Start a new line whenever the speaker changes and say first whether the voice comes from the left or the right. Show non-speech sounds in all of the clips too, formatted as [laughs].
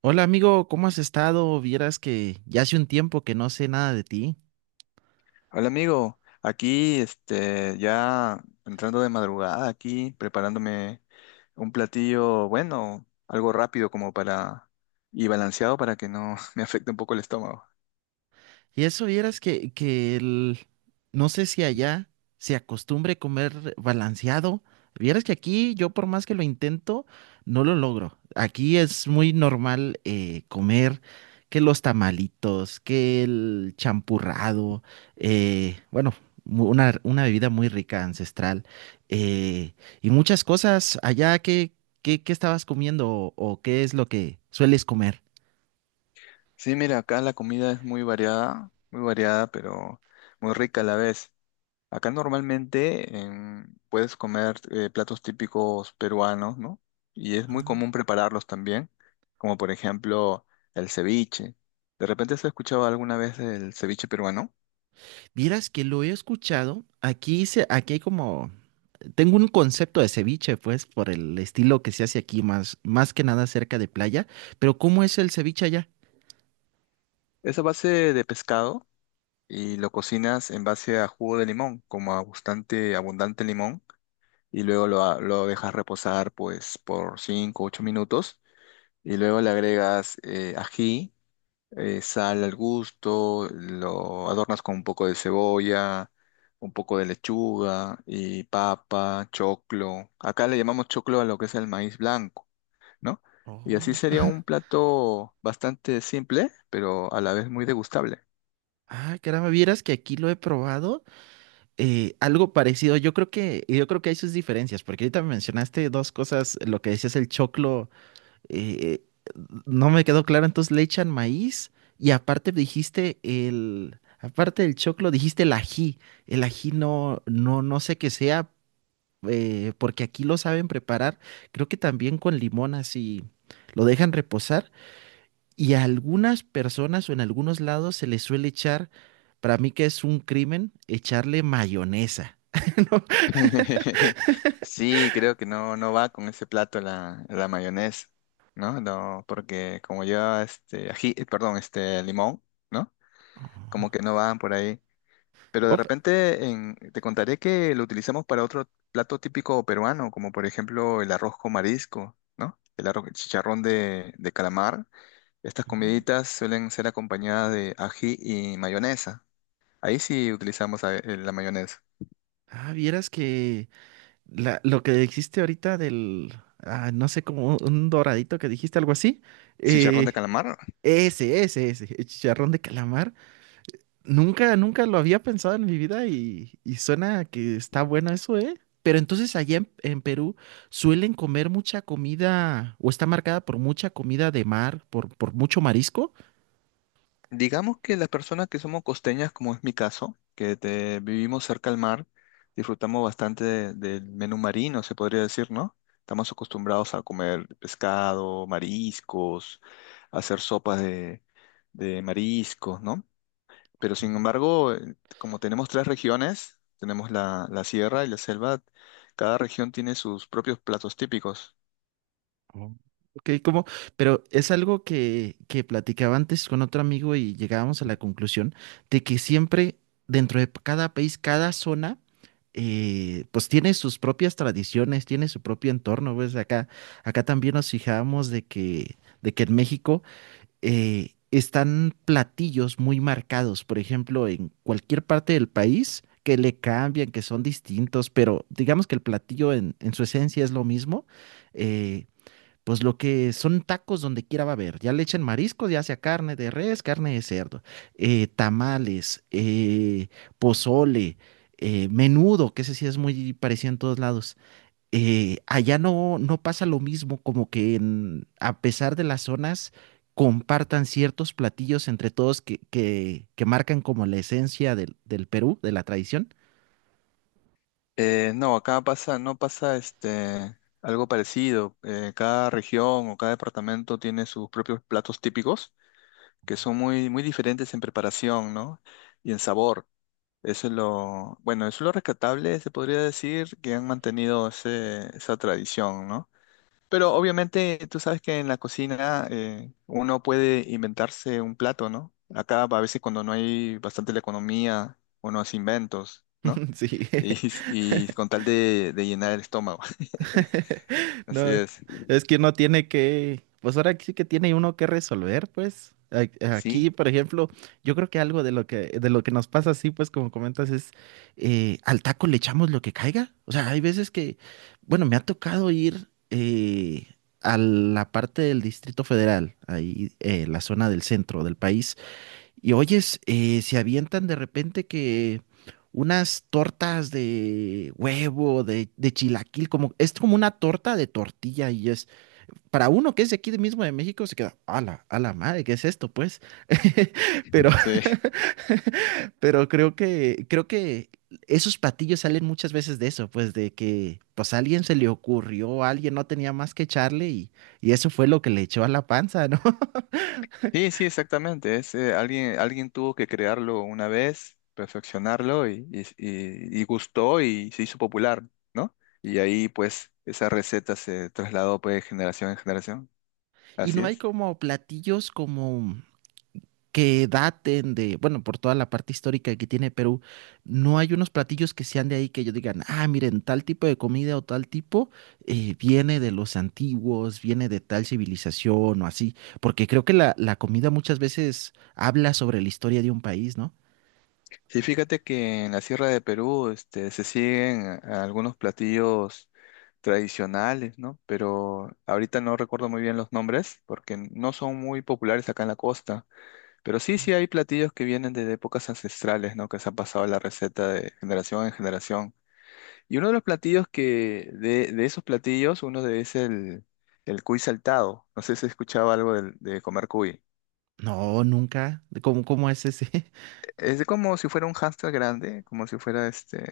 right: Hola amigo, ¿cómo has estado? Vieras que ya hace un tiempo que no sé nada de ti.
left: Hola amigo, aquí este ya entrando de madrugada aquí preparándome un platillo bueno, algo rápido como para y balanceado para que no [laughs] me afecte un poco el estómago.
right: Y eso vieras no sé si allá se acostumbre comer balanceado. Vieras que aquí yo por más que lo intento, no lo logro. Aquí es muy normal comer que los tamalitos, que el champurrado, eh, bueno, una bebida muy rica, ancestral, eh, y muchas cosas allá qué estabas comiendo o qué es lo que sueles comer.
left: Sí, mira, acá la comida es muy variada, pero muy rica a la vez. Acá normalmente puedes comer platos típicos peruanos, ¿no? Y es muy común
right: Ah.
left: prepararlos también, como por ejemplo el ceviche. ¿De repente has escuchado alguna vez el ceviche peruano?
right: Vieras que lo he escuchado. Aquí hay como, tengo un concepto de ceviche, pues, por el estilo que se hace aquí, más que nada cerca de playa. Pero ¿cómo es el ceviche allá?
left: Es a base de pescado y lo cocinas en base a jugo de limón, como a bastante abundante limón, y luego lo dejas reposar pues por cinco o 8 minutos, y luego le agregas ají, sal al gusto, lo adornas con un poco de cebolla, un poco de lechuga y papa, choclo. Acá le llamamos choclo a lo que es el maíz blanco, ¿no? Y así
right: Oh.
left: sería un
right: [laughs]
left: plato bastante simple, pero a la vez muy degustable.
right: Ah, caramba, vieras que aquí lo he probado, algo parecido. Yo creo que hay sus diferencias, porque ahorita me mencionaste dos cosas, lo que decías el choclo eh, no me quedó claro, entonces le echan maíz y aparte dijiste aparte del choclo, dijiste el ají. El ají no, no, no sé qué sea, porque aquí lo saben preparar, creo que también con limón así lo dejan reposar y a algunas personas o en algunos lados se les suele echar, para mí que es un crimen, echarle mayonesa.
left: [laughs] Sí, creo que no, no va con ese plato la mayonesa, ¿no? No, porque como lleva este ají, perdón, este limón, ¿no? Como que no van por ahí. Pero de
right: Op.
left: repente te contaré que lo utilizamos para otro plato típico peruano, como por ejemplo el arroz con marisco, ¿no? El arroz, el chicharrón de calamar. Estas
right: Mm.
left: comiditas suelen ser acompañadas de ají y mayonesa. Ahí sí utilizamos la mayonesa.
right: Ah, vieras que... Lo que dijiste ahorita ah, no sé, como un doradito que dijiste, algo así.
left: ¿Chicharrón
right: eh,
left: de calamar?
right: ese, el chicharrón de calamar. Nunca lo había pensado en mi vida y suena que está bueno eso, ¿eh? Pero entonces allá en Perú suelen comer mucha comida o está marcada por mucha comida de mar, por mucho marisco.
left: Digamos que las personas que somos costeñas, como es mi caso, vivimos cerca al mar, disfrutamos bastante del menú marino, se podría decir, ¿no? Estamos acostumbrados a comer pescado, mariscos, hacer sopas de mariscos, ¿no? Pero sin embargo, como tenemos tres regiones, tenemos la sierra y la selva, cada región tiene sus propios platos típicos.
right: Oh. Ok, como, pero es algo que platicaba antes con otro amigo y llegábamos a la conclusión de que siempre dentro de cada país, cada zona, pues tiene sus propias tradiciones, tiene su propio entorno, pues acá, acá también nos fijábamos de que en México están platillos muy marcados, por ejemplo, en cualquier parte del país que le cambian, que son distintos, pero digamos que el platillo en su esencia es lo mismo. eh, pues lo que son tacos donde quiera va a haber. Ya le echan mariscos, ya sea carne de res, carne de cerdo, tamales, pozole, menudo, que ese sí es muy parecido en todos lados. Allá no, no pasa lo mismo, como que a pesar de las zonas, compartan ciertos platillos entre todos que marcan como la esencia del Perú, de la tradición.
left: No, acá pasa, no pasa este algo parecido. Cada región o cada departamento tiene sus propios platos típicos que son muy, muy diferentes en preparación, ¿no? Y en sabor. Eso es lo, bueno, eso es lo rescatable, se podría decir, que han mantenido ese, esa tradición, ¿no? Pero obviamente tú sabes que en la cocina uno puede inventarse un plato, ¿no? Acá a veces cuando no hay bastante la economía, uno hace inventos, ¿no?
right: [laughs] Sí.
left: Y, [laughs] y con tal de llenar el estómago. [laughs] Así
right: No,
left: es.
right: es que uno tiene que, pues ahora sí que tiene uno que resolver, pues. A- Aquí,
left: Sí,
right: por ejemplo, yo creo que algo de lo que nos pasa así, pues como comentas, es al taco le echamos lo que caiga. O sea, hay veces que, bueno, me ha tocado ir a la parte del Distrito Federal, ahí la zona del centro del país, y oyes, se avientan de repente que unas tortas de huevo, de chilaquil, como, es como una torta de tortilla y es, para uno que es de aquí de mismo de México, se queda, a la madre, ¿qué es esto, pues? [laughs] Pero,
left: sí.
right: pero creo que esos platillos salen muchas veces de eso, pues de que, pues a alguien se le ocurrió, alguien no tenía más que echarle y eso fue lo que le echó a la panza, ¿no? [laughs]
left: Sí, sí, exactamente. Es, alguien, alguien tuvo que crearlo una vez, perfeccionarlo y gustó y se hizo popular, ¿no? Y ahí pues esa receta se trasladó pues de generación en generación.
right: Y
left: Así
right: no hay
left: es.
right: como platillos como... que daten de, bueno, por toda la parte histórica que tiene Perú, no hay unos platillos que sean de ahí que ellos digan, ah, miren, tal tipo de comida o tal tipo viene de los antiguos, viene de tal civilización o así, porque creo que la comida muchas veces habla sobre la historia de un país, ¿no?
left: Sí, fíjate que en la Sierra de Perú, este, se siguen algunos platillos tradicionales, ¿no? Pero ahorita no recuerdo muy bien los nombres porque no son muy populares acá en la costa. Pero sí, sí hay platillos que vienen desde épocas ancestrales, ¿no? Que se han pasado la receta de generación en generación. Y uno de los platillos que, de esos platillos, uno de es el cuy saltado. No sé si escuchaba algo de comer cuy.
right: No, nunca. ¿Cómo, cómo es ese? [laughs]
left: Es como si fuera un hámster grande, como si fuera este.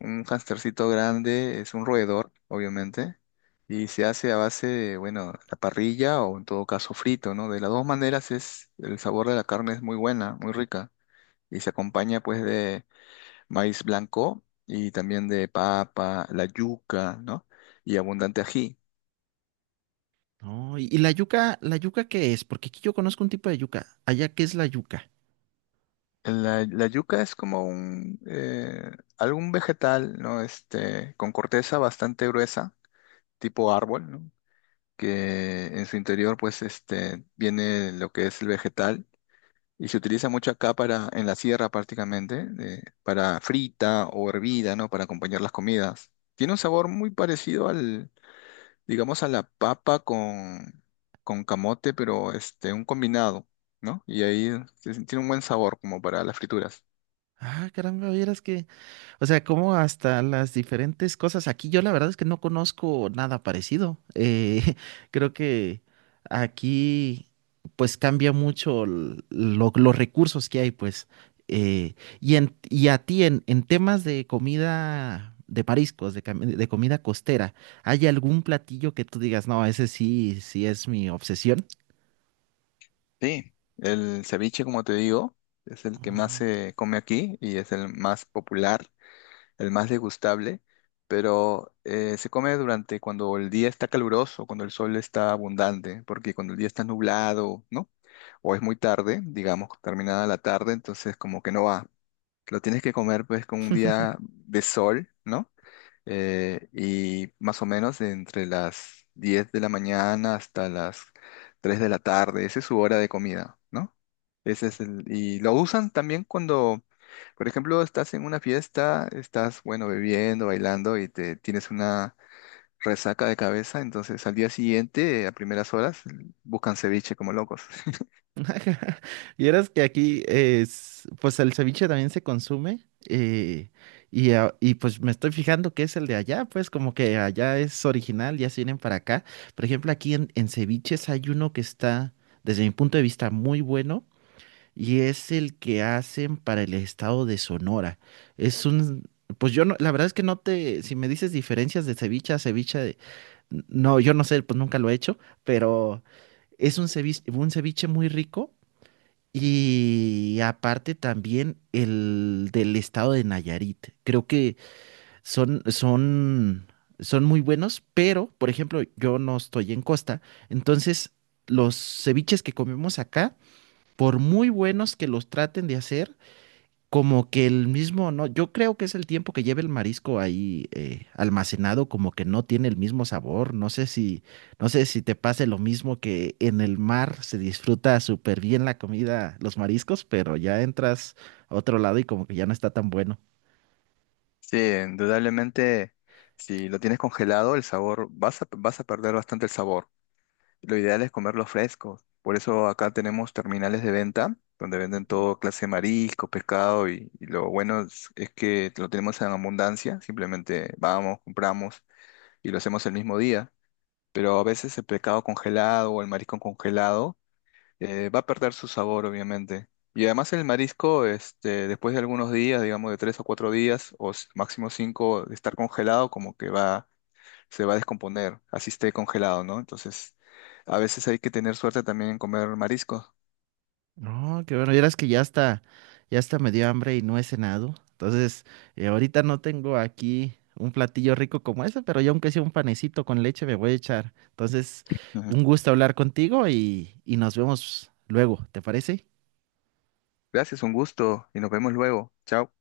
left: Un hamstercito grande es un roedor, obviamente, y se hace a base de, bueno, la parrilla o en todo caso frito, ¿no? De las dos maneras es, el sabor de la carne es muy buena, muy rica, y se acompaña pues de maíz blanco y también de papa, la yuca, ¿no? Y abundante ají.
right: No, y ¿la yuca qué es? Porque aquí yo conozco un tipo de yuca. Allá, ¿qué es la yuca?
left: La yuca es como un, algún vegetal, ¿no? Este, con corteza bastante gruesa, tipo árbol, ¿no? Que en su interior pues este viene lo que es el vegetal y se utiliza mucho acá para en la sierra prácticamente para frita o hervida, ¿no? Para acompañar las comidas. Tiene un sabor muy parecido al, digamos, a la papa con, camote, pero este un combinado, ¿no? Y ahí tiene un buen sabor como para las frituras.
right: Ah, caramba, vieras que... O sea, como hasta las diferentes cosas. Aquí yo la verdad es que no conozco nada parecido. [laughs] Creo que aquí pues cambia mucho los recursos que hay, pues. Eh, y a ti en temas de comida de mariscos, de comida costera, ¿hay algún platillo que tú digas, no, ese sí, sí es mi obsesión?
left: Sí, el ceviche, como te digo, es el que más se come aquí y es el más popular, el más degustable, pero se come durante cuando el día está caluroso, cuando el sol está abundante, porque cuando el día está nublado, ¿no? O es muy tarde, digamos, terminada la tarde, entonces como que no va. Lo tienes que comer pues con un día de sol, ¿no? Y más o menos entre las 10 de la mañana hasta las 3 de la tarde. Esa es su hora de comida, ¿no? Ese es el, y lo usan también cuando, por ejemplo, estás en una fiesta, estás, bueno, bebiendo, bailando y te tienes una resaca de cabeza, entonces al día siguiente, a primeras horas, buscan ceviche como locos. [laughs]
right: [laughs] Y eras que aquí es, pues el ceviche también se consume eh, y pues me estoy fijando que es el de allá, pues como que allá es original, ya se vienen para acá. Por ejemplo, aquí en ceviches hay uno que está, desde mi punto de vista, muy bueno y es el que hacen para el estado de Sonora. Es un, pues yo no, la verdad es que no te, si me dices diferencias de ceviche a ceviche, de- no, yo no sé, pues nunca lo he hecho, pero... Es un ceviche muy rico y aparte también el del estado de Nayarit. Creo que son, son, son muy buenos, pero, por ejemplo, yo no estoy en costa. Entonces, los ceviches que comemos acá, por muy buenos que los traten de hacer, como que el mismo, no, yo creo que es el tiempo que lleva el marisco ahí almacenado, como que no tiene el mismo sabor. No sé si, no sé si te pase lo mismo que en el mar se disfruta súper bien la comida, los mariscos, pero ya entras a otro lado y como que ya no está tan bueno.
left: Sí, indudablemente, si lo tienes congelado, el sabor, vas a perder bastante el sabor. Lo ideal es comerlos frescos. Por eso acá tenemos terminales de venta donde venden todo clase de marisco, pescado y lo bueno es que lo tenemos en abundancia. Simplemente vamos, compramos y lo hacemos el mismo día. Pero a veces el pescado congelado o el marisco congelado va a perder su sabor, obviamente. Y además el marisco, este, después de algunos días, digamos de 3 o 4 días o s- máximo cinco de estar congelado, como que va se va a descomponer, así esté congelado, ¿no? Entonces, a veces hay que tener suerte también en comer mariscos.
right: No, qué bueno, vieras que ya está me dio hambre y no he cenado. Entonces, ahorita no tengo aquí un platillo rico como ese, pero yo aunque sea un panecito con leche me voy a echar. Entonces,
left: Ujú.
right: un gusto hablar contigo y nos vemos luego, ¿te parece?
left: Gracias, un gusto y nos vemos luego. Chao.